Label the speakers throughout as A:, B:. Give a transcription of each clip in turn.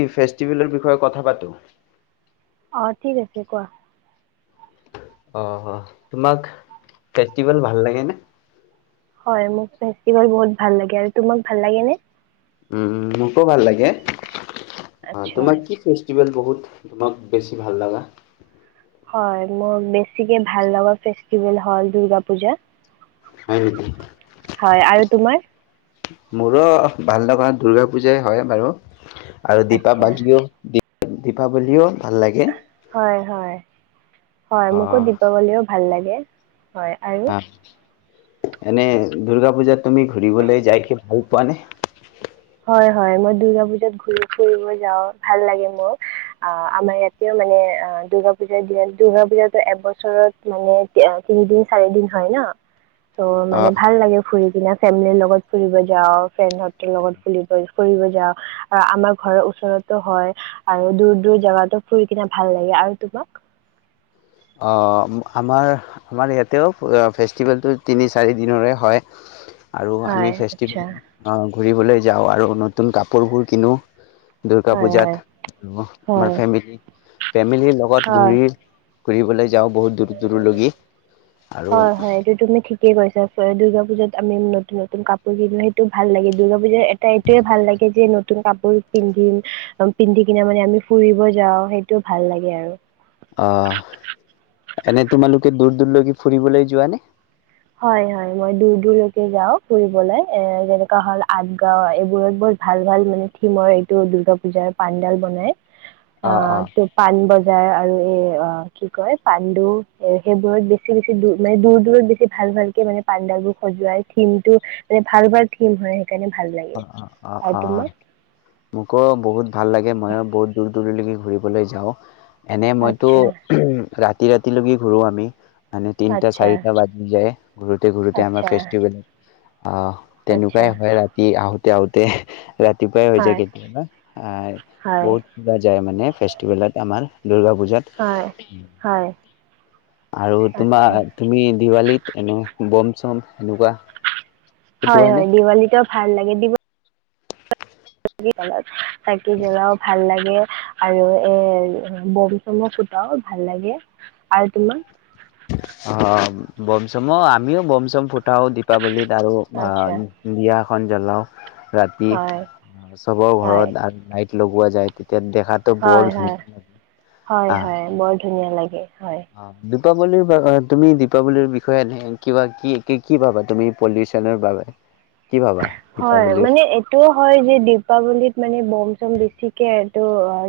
A: ই ফেষ্টিভেলৰ বিষয়ে কথা পাতো
B: অঁ ঠিক আছে কোৱা
A: অ অ তোমাক ফেষ্টিভেল ভাল লাগে নে
B: হয় মোৰ ফেষ্টিভেল বহুত ভাল লাগে আৰু তোমাক ভাল লাগে নে?
A: উম মোকো ভাল লাগে অ
B: আচ্ছা।
A: তোমাৰ কি ফেষ্টিভেল বহুত তোমাক বেছি ভাল লগা
B: হয় মোৰ বেছিকে ভাল লগা ফেষ্টিভেল হ'ল দূৰ্গা পূজা
A: হয় নেকি
B: হয় আৰু তোমাৰ
A: মোৰো ভাল লগা দূৰ্গা পূজাই হয় বাৰু আৰু
B: আচ্ছা।
A: দীপাৱালিও দীপাৱলীও ভাল লাগে
B: হয় হয় হয়
A: অ
B: মোকো দীপাৱলীও ভাল লাগে হ হয় আৰু
A: অ এনে দুৰ্গা পূজাত তুমি ঘূৰিবলৈ যাই কি ভাল পোৱা নে
B: হয় হয় মই দূৰ্গা পুজাত ঘুৰি ফুৰিব যাও ভাল লাগে মোক অ আমাৰ ইয়াতেও মানে দুৰ্গা পুজাৰ দিন দুৰ্গা পুজাতো এবছৰত মানে তিনি দিন চাৰি দিন হয় ন ত'
A: অ
B: মানে ভাল লাগে ফুৰি কিনা ফেমিলিৰ লগত ফুৰিব যাওঁ ফ্ৰেণ্ড সতৰ লগত ফ ফুৰিব যাও আৰু আমাৰ ঘৰৰ ওচৰতো হয় আৰু দূৰ দূৰ জাগাতো ফুৰি কিনে ভাল লাগে আৰু তোমাক
A: আমাৰ আমাৰ ইয়াতেও ফেষ্টিভেলটো তিনি চাৰি দিনৰে হয় আৰু আমি
B: হয়
A: ফেষ্টিভেল
B: আচ্ছা
A: ঘূৰিবলৈ যাওঁ আৰু নতুন কাপোৰবোৰ কিনো দুৰ্গা
B: হয়
A: পূজাত
B: হয়
A: আৰু আমাৰ
B: হয়
A: ফেমিলি ফেমিলিৰ লগত
B: হয়
A: ঘূৰি ফুৰিবলৈ য যাওঁ বহুত দূৰ দূৰলৈকি আৰু
B: কি কৈছে দূৰ্গা পুজাত আমি নতুন নতুন কাপোৰ কিনো সেইটো ভাল লাগে দূৰ্গা পুজাত এটা এইটোৱে ভাল লাগে যে নতুন কাপোৰ পিন্ধিম পিন্ধি কিনে মানে আমি ফুৰিব যাও সেইটো ভাল লাগে আৰু
A: অ এনে তোমালোকে দূৰ দূৰলৈকে ফুৰিবলৈ যোৱা নে
B: হয় হয় মই দূৰ দূৰলৈকে যাওঁ ফুৰিবলৈ এ যেনেকা হ'ল আগ্ৰা এইবোৰত বহুত ভাল ভাল মানে থিমৰ এইটো দুৰ্গা পুজাৰ পেণ্ডেল বনাই অ ত পানবজাৰ আৰু এ অ কি কয় পাণ্ডু এৰ সেইবোৰত বেছি বেছি দ মানে দূৰ দূৰত বেছি ভাল ভালকে মানে পাণ্ডাবোৰ সজুৱাই থিম টো মানে ভাল ভাল থিম হয় সেইকাৰণে ভাল
A: অ
B: লাগে
A: অ অ
B: আৰু
A: অ
B: তোমাক
A: মোকো বহুত ভাল লাগে মইয়ো বহুত দূৰ দূৰলৈকে ফূৰিবলৈ যাওঁ এনে মইতো
B: আচ্ছা
A: ৰাতি ৰাতি ৰাতিলৈকে ঘূৰো আমি মানে তিনিটা
B: আচ্ছা
A: চাৰিটা বাজি যায় ঘূৰোতে ঘূৰোতে আমাৰ
B: আচ্ছা
A: ফেষ্টিভেল অ
B: আচ্ছা
A: তেনেকুৱাই হয় ৰাতি আহোঁতে আহোঁতে ৰাতিপুৱাই হৈ যায়
B: হয়
A: কেতিয়াবা আহ
B: হয়
A: বহুত কিবা যায় মানে ফেষ্টিভেলত আমাৰ পূজাত
B: হয় হয়
A: আৰু
B: আচ্ছা
A: তোমাৰ তুমি দিৱালীত এনে বম চম এনেকুৱা
B: হয়
A: ফুটোৱা নে
B: হয় দিৱলীটো ভাল লাগে দি [unintelligible] চাকি জ্বলাও ভাল লাগে আৰু এৰ বম চমো ফুটাও ভাল লাগে আৰু তোমাৰ
A: অ বম চমো আমিও বম চম ফুট ফুটাও দীপাৱলীত আৰু
B: আচ্ছা
A: [unintelligible] [unintelligible] জ্বলাও ৰাতি
B: হয়
A: চবৰ
B: হয়
A: ঘৰত নাইট লগোৱা যায় তেতি
B: হয় হয় হয়
A: আহ
B: হয় বৰ ধুনীয়া লাগে হয়
A: অ দীপাৱলীৰ তুমি দীপাৱলীৰ বিষয়ে এ কিবা কি কি ভাবা তুমি পলিউচনৰ বাবে কি ভাবা
B: হয়
A: দীপাৱলীৰ
B: মানে এইটোও হয় যে দিপাৱলীত মানে বম চম বেছিকে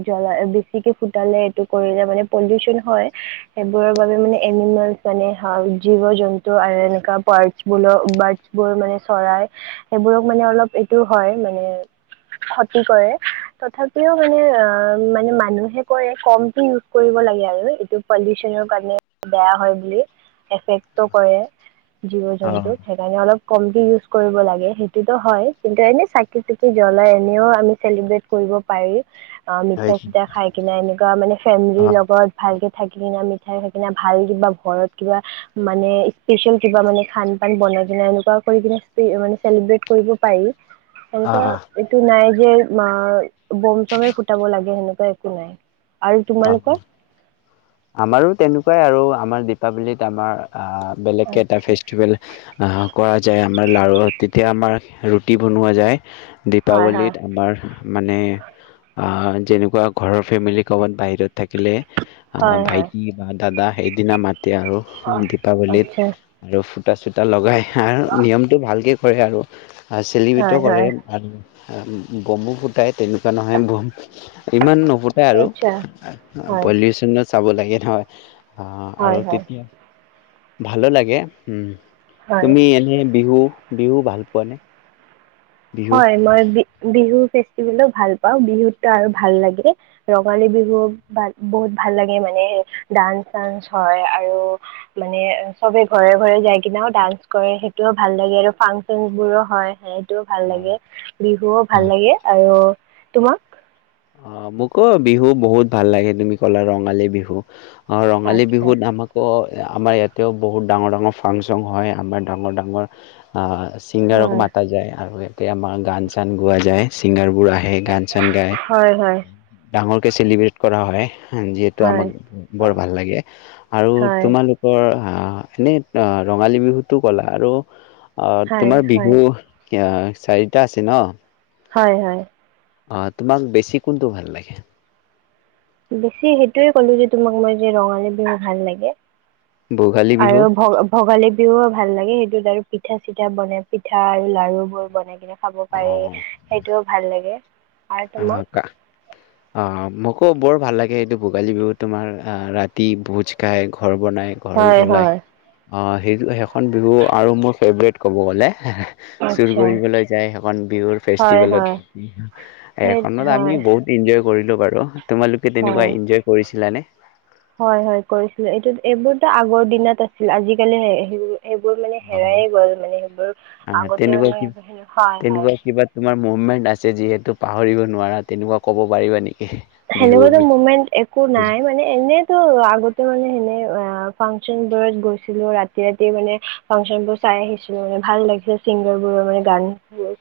B: জলা বেছিকে ফুটালে এইটো কৰিলে মানে পলিউচন হয় সেইবোৰৰ বাবে মানে এনিমেল মানে জীৱ জন্তু আৰু এনেকুৱা বাৰ্ডে বো বাৰ্ডছ বোৰ মানে চৰাই সেইবোৰক মানে অলপ এইটো হয় মানে ক্ষতি কৰে তথাপিও মানে মানে মানুহে কৰে কমটো ইউজ কৰিব লাগে আৰু এইটো পলিউচনৰ কাৰণে বেয়া হয় বুলি এফেক্টো কৰে জীৱ জন্তুক সেইকাৰণে অলপ কমকে ইউজ কৰিব লাগে সেইটোতো হয় কিন্তু এনেও চাকি চাকি জ্বলাই এনেও আমি চেলিব্ৰেট কৰিব পাৰি অ মিঠাই চিঠাই খাই কিনে এনেকুৱা মানে ফেমিলিৰ লগত ভালকে থাকি কিনে মিঠাই থাক কি ভাল কিবা ঘৰত কিবা মানে স্পেচিয়েল কিবা মানে খান পান বনাই কিনে এনেকুৱা কৰি কিনে মানে চেলিব্ৰেট কৰিব পাৰি
A: অ
B: এনেকোৱা এইটো নাই যে ম বম চমে ফুটাব লাগে সেনেকে একো নাই আৰু
A: অ
B: তোমালোকৰ?
A: আমাৰো তেনেকুৱাই আৰু আমাৰ দীপাৱলীত আমাৰ বেলেগকৈ এটা
B: আচ্ছা
A: ফেষ্টিভেল কৰা যায় আমাৰ লাৰুত তেতিয়া আমাৰ ৰুটি বনোৱা যায়
B: হয় হয়
A: দীপাৱলীত আমাৰ মানে আহ যেনেকুৱা ঘৰৰ ফেমিলি ক'ৰবাত বাহিৰত থাকিলে অ
B: হয় হয়
A: ভাইটি দাদা সেইদিনা মাত এতিয়া আৰু দীপাৱলীত
B: আচ্ছা
A: আৰু চূত চুতা লগায় হ নিয়মটো ভালকৈ কৰে আৰু চেলিভিত
B: হয়
A: কৰে
B: হয়
A: আৰু বম ও ফুটাই তেনেকুৱা নহয় ইমান নুফুতাই আৰু
B: আচ্ছা হয়
A: পলিউচনত চাব লাগে নহয় অ আৰু
B: হয় হয়
A: তেতিয়া ভালো লাগে উম।
B: হয়
A: তুমি এনে বিহু বিহু ভাল পোৱা নে?
B: হয় মই বি বিহু বিহু ভাল পাও বিহুতটো আৰু ভাল লাগে ৰঙালী বিহু বহুত ভাল লাগে মানে ডান্স চান্স হয় আৰু মানে চবে ঘৰে ঘৰে যাই কিনেও ডান্স কৰে সেইটোও ভাল লাগে আৰু ফাংচন বোৰো হয় সেইটো ভাল লাগে বিহুও ভাল লাগে আৰু তোমাক
A: অ মোকো বিহু বহুত ভাল লাগে তুমি ক'লা ৰঙালী বিহু ৰঙালী
B: আচ্ছা
A: বিহুত আম আকৌ আমাৰ ইয়াতেও বহুত ডাঙৰ ডাঙৰ ফাংচন হয় আমাৰ ডাঙৰ ডাঙৰ অ ছিংগাৰক
B: হয়
A: মাতা যায় আৰু তেয়ামা গান চান গোৱা যায় ছিংগাৰ বোৰ আহে গান চান গায়
B: হয় হয়
A: ডাঙৰকৈ চেলিব্ৰেট কৰা হয় যিহেতু
B: হয়
A: আমাক বৰ ভাল লাগে আৰু
B: হয়
A: তোমালোকৰ আ, এনেই ৰঙালী বিহুটো কলা আৰু অ,
B: হয়
A: তোমাৰ
B: হয়
A: বিহু, এতিয়া, চাৰিটা আছে ন।
B: হয় হয়।
A: অ, তোমাক বেছি কোনটো ভাল লাগে?
B: বেছি সেইটোয়ে ক'লো যে, তোমাক মই যে, ৰঙালী বিহু ভাল লাগে।
A: ভোগালী বিহু
B: আৰু ভ, ভোগালী বিহুও ভাল লাগে। এই সেইটোত আৰু পিঠা চিঠা বনাই, পিঠা আৰু লাৰু বোৰ বনাই কিনে খাব পাৰি, সেইটোও ভাল লাগে। আৰু
A: অ
B: তোমাক
A: কোৱা, অ মোক অ বৰ ভাল লাগে এইটো ভোগালী বিহুত তোমাৰ ৰাতি ভোজ খাই, ঘৰ বনায়, ঘৰ
B: হয়
A: জ্বলায়।
B: হয়
A: অ সেইটো সেইখন বিহু আৰু মোৰ ফেভৰেট ক'ব গ'লে, হে হে, চুৰ
B: আচ্ছা
A: কৰিবলৈ যায় সেইখন বিহুৰ
B: হয় হয়
A: ফেষ্টিভেলত।
B: সেই
A: এইখনত আমি
B: হয়
A: বহুত ইনজয় কৰিলোঁ বাৰু। তোমালোকে তেনেকুৱা
B: হয়
A: ইনজয় কৰিছিলানে?
B: এইবোৰটো আগৰ দিনত আছিল, আজিকালি হেই সেইবোৰ সেইবোৰ মানে হেৰাইয়ে গ'ল মানে সেইবোৰ,
A: আহ
B: আগতে
A: তেনেকুৱা
B: মানে সেনেকোৱাই হয়।
A: মুমেণ্ট আছে যিহেতু পাহৰিব নোৱাৰা, তেনেকুৱা ক'ব পাৰিবা নেকি? বিহুৰ
B: সেনেকোৱাটো
A: বিষয়ে?
B: মমেন্ট একো নাই, মানে এনেইতো আগতে মানে সেনে অ, ফাংচন বোৰত গৈছিলো, ৰাতি ৰাতি মানে ফাংচন বোৰ চাই আহিছিলো মানে, ভাল লাগিছিল চিংগাৰবোৰৰ মানে গান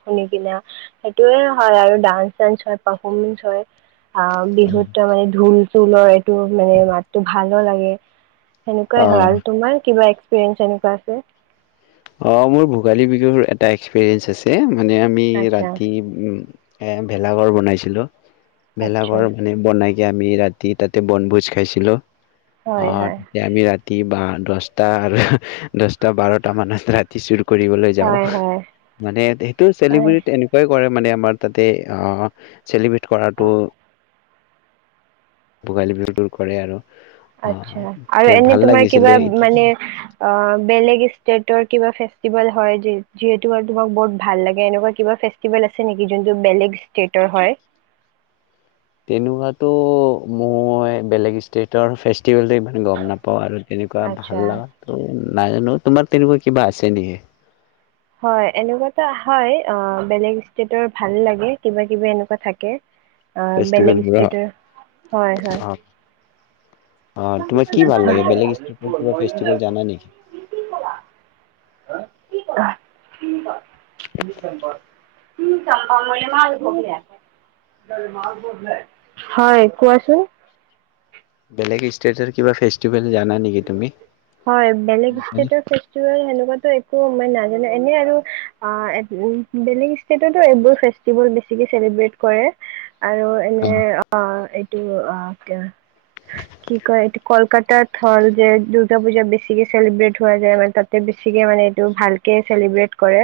B: শুনি কিনে, সেইটোয়ে হয় আৰু ডান্স চানস হয়, পাৰফমেঞ্চ হয়। অ, বিহুত ত মানে ঢোল ঢোলৰ এইটো, মানে মাতটো ভালো লাগে। সেনেকুৱাই হয়। আৰু তোমাৰ কিবা এক্সপিৰিয়েঞ্চ এনেকুৱা আছে?
A: অ মোৰ ভোগালী বিহুৰ এটা এক্সপিৰিয়েঞ্চ আছে। মানে আমি
B: আচ্ছা
A: ৰাতি এ ভেলাঘৰ বনাইছিলোঁ।
B: আচ্ছা
A: ভেলাঘৰ মানে বনাই যে আমি ৰাতি তাতে বনভোজ খাইছিলোঁ। অ,
B: হয় হয়
A: তাতে আমি ৰাতি ভাত দহটা আৰু, দহটা বাৰটা মানুহে ৰাতি চুৰ কৰিবলৈ যাওঁ
B: হয় হয়
A: মানে সেইটো
B: হয়
A: চেলিব্ৰেট এনেকুৱাই কৰে মানে আমাৰ তাতে অ চেলিব্ৰেট কৰাটো ভোগালী বিহু দূৰ কৰে আৰু অ'
B: আাচ্ছা
A: তে
B: আৰু এনে
A: ভাল
B: তোমাৰ কিবা
A: লাগিছিলে এতিয়াতো
B: মানে আ বেলেগ ষ্টেটৰ কিবা ফেষ্টিভেল ফেচটিভেল যিহেতু আৰু তোমাৰ বহুত ভাল লাগে এনেকুৱা কিবা ফেচটিভেল আছে নেকি যোনটো বেলেগ ইচটেতৰ হয়
A: তেনেকুৱাতো মই বেলেগ ষ্টেটৰ ফেচ তেতিয়'লে ইমান গম নাপাওঁ আৰু তেনেকুৱা
B: আচ্ছা
A: ভাল লগাটো নাজানো তোমাৰ তেনেকুৱা কিবা আছে নেকি
B: হয় এনেকুৱাতো হয় অ বেলেগ ষ্টেটৰ ভাল লাগে কিবা কিবি এনেকুৱা থাকে আহ বেলেগ
A: ফেষ্টিভেলবোৰৰ
B: ষ্টেটৰ হয় হয়
A: অ অ তোমাৰ কি ভাল লাগে বেলেগ ষ্টেটৰ কিবা ফেষ্টিভেল জানা নেকি?
B: [inaudible] [unintelligible] হয় কোৱাচোন
A: বেলেগ ষ্টেটৰ কিবা ফেষ্টিভেল জানা নেকি তুমি?
B: হয় বেলেগ ষ্টেটৰ ফেষ্টিভেল হেনেকুৱো একো মই নাজানো এনে আৰু অ বেলেগ ষ্টেটতো এইবোৰ ফেষ্টিভেল বেছিকে চেলিব্ৰেট কৰে আৰু এনে অ এইটো অ কি কয় এইটো কলকাতাত হ'ল যে দূৰ্গা পুজা বেছিকে চেলিব্ৰেট হোৱা যায় মানে তাতে বেছিকে মানে এইটো ভালকে চেলিব্ৰেট কৰে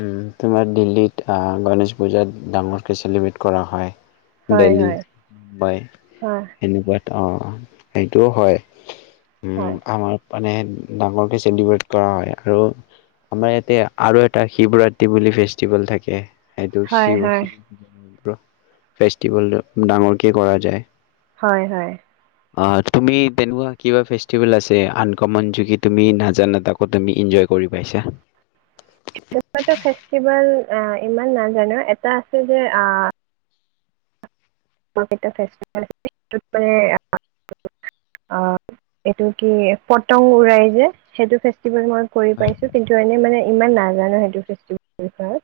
A: উম তোমাৰ দিল্লীত আহ গণেশ পূজাত ডাঙৰকে চেলিব্ৰেট কৰা হয়
B: হয়
A: দেলহী
B: হয়
A: মুম্বাই
B: হয়
A: সেনেকুৱাত অ সেইটোও হয় উম
B: হয়
A: আমাৰ মানে ডাঙৰকে চেলিব্ৰেট কৰা হয় আৰু আমাৰ ইয়াতে আৰু এটা শিৱৰাত্ৰি বুলি ফেষ্টিভেল থাকে
B: হয় হয়
A: সেইটো ফেষ্টিভেল ডাঙৰকে কৰা যায়
B: হয় হয়
A: অ তুমি তেনেকোৱা কিবা ফেষ্টিভেল আছে আনকমন যিটো তুমি নাজানা তাকো তুমি এনজই কৰি পাইছা।
B: তেনেকোৱাটো ফেষ্টিভেল অ ইমান নাজানো এটা আছে যে আ এইটো কি পটং উৰাই যে সেইটো ফেষ্টিভেল মই কৰি পাইছোঁ কিন্তু এনেই মানে ইমান নাজানো সেইটো ফেচটিভেল বিষয়ে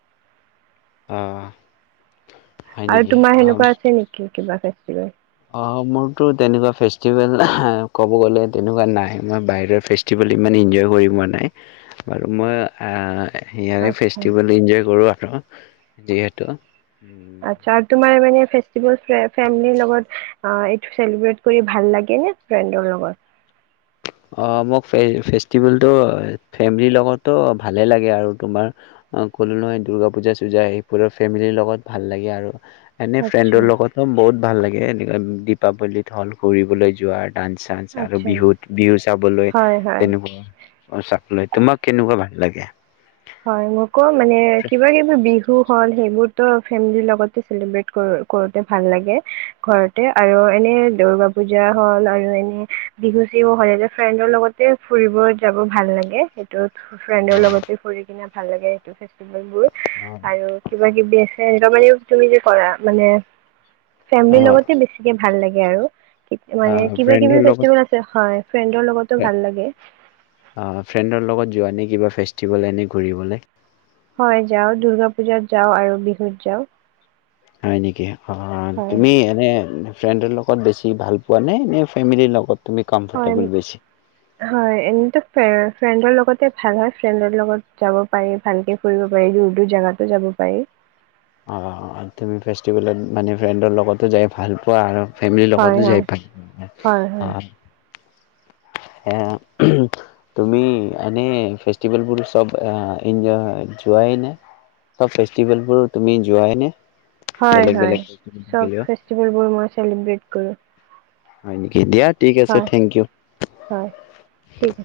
A: আহ
B: আৰু তোমাৰ সেনেকুৱা আছে নেকি কিবা কে একেবায়
A: অ মোৰতো তেনেকুৱা ফেষ্টিভেল ক'ব গ'লে তেনেকুৱা নাই মই বাহিৰৰ ফেষ্টিভেল ইমান এনজয় কৰি পোৱা নাই বাৰু মই আ সেয়াৰে
B: আচ্ছা
A: ফেষ্টিভেল ইঞ্জয় কৰোঁ আৰু যিহেতু
B: আচ্ছা আৰু তোমাৰ মানে ফে ফে লগত এইটো চেলিব্ৰট কৰি ভাল লাগে নে ফ্ৰেডৰ লগত।
A: অ', মোক ফে ফেষ্টিভেলটো ফেমিলিৰ লগতো ভালে লাগে আৰু তোমাৰ ক'লো নহয় দূৰ্গা পূজা চূজা সেইবোৰৰ ফেমিলিৰ লগত ভাল লাগে আৰু। এনে
B: আচ্ছা
A: ফ্ৰেণ্ডৰ লগতো বহুত ভাল লাগে। গে এনেকৈ দীপাৱলীত হ'ল ফুৰিবলৈ যোৱাৰ ডান্স চান্স আৰু
B: আচ্ছা
A: বিহুত বিহু চাবলৈ
B: হয় হয়
A: তেনেকুৱা চাবলৈ, তোমাক কেনেকুৱা ভাল লাগে? এ
B: হয় মোকো মানে কিবা কিবি বিষ বিহু হ'ল সেইবোৰতো ফেমিলিৰ লগতে চেলিব্ৰেট কৰ কৰোঁতে ভাল লাগে ঘৰতে আৰু এনে দূৰ্গা পুজা হল আৰু এনে বিহু চহু হ'ল এ ফ্ৰেণ্ডৰ লগতে ফুৰিব যাব ভাল লাগে সেইটো ফ্ৰেণ্ডৰ লগতে কৰি পিনে ভাল লাগে সেইটো ফেষ্টি বোৰ আৰু কিবা কিবি আ এনেকুৱা মানে তুমি যে কৰা মানে ফেমিলিৰ
A: অ'
B: লগতে বেছিকে ভাল লাগে আৰু। মানে
A: অ'
B: কিবা
A: ফ্ৰেণ্ডৰ
B: কিবি
A: লগত
B: ফেষ্টিভেল আছে, হয়, ফ্ৰেণ্ডৰ লগতো ভাল লাগে।
A: উঠিবলৈ এনেই ঘূৰিবলৈ।
B: হয় যাওঁ দূৰ্গা পূজাত যাওঁ আৰু বিহুত যাওঁ।
A: হয় নেকি অ',
B: হয়
A: তুমি এনে ফ্ৰেণ্ডৰ লগত বেছি ভাল পোৱা নাই নে ফেমিলিৰ লগত? তুমি
B: হয়,
A: কমফৰ্টেবল বেছি
B: হয় এনেটো ফে ফ্ৰেণ্ডৰ লগতে ভাল হয় ফ্ৰেণ্ডৰ লগত যাব পাৰি ভালকে ফুৰিব পাৰি দূৰ দূৰ জাগাতো যাব পাৰি।
A: অ', তুমি ফেষ্টিভেলত মানে ফ্ৰেণ্ডৰ লগতো যাই ভাল পোৱা আৰু ফেমিলৰ
B: হয়
A: লগতো
B: হয়
A: যায় ভাল পোৱা,
B: হয় হয়
A: অ'। তুমি এনে ফেষ্টিভেলবোলৰ চব যোৱাই নে, ফেভেলবোৰ তুমি যোৱাই নে?
B: হয়,
A: বেলেগ
B: হয়
A: বেলেগ
B: চব
A: থাকিলেও
B: ফেষ্টিভেলবোৰ মই চেলিব্ৰেট কৰোঁ।
A: হয় নেকি দিয়াত ঠিক আছে
B: হয়
A: থেংক ইউ।
B: হয় ঠিক আছে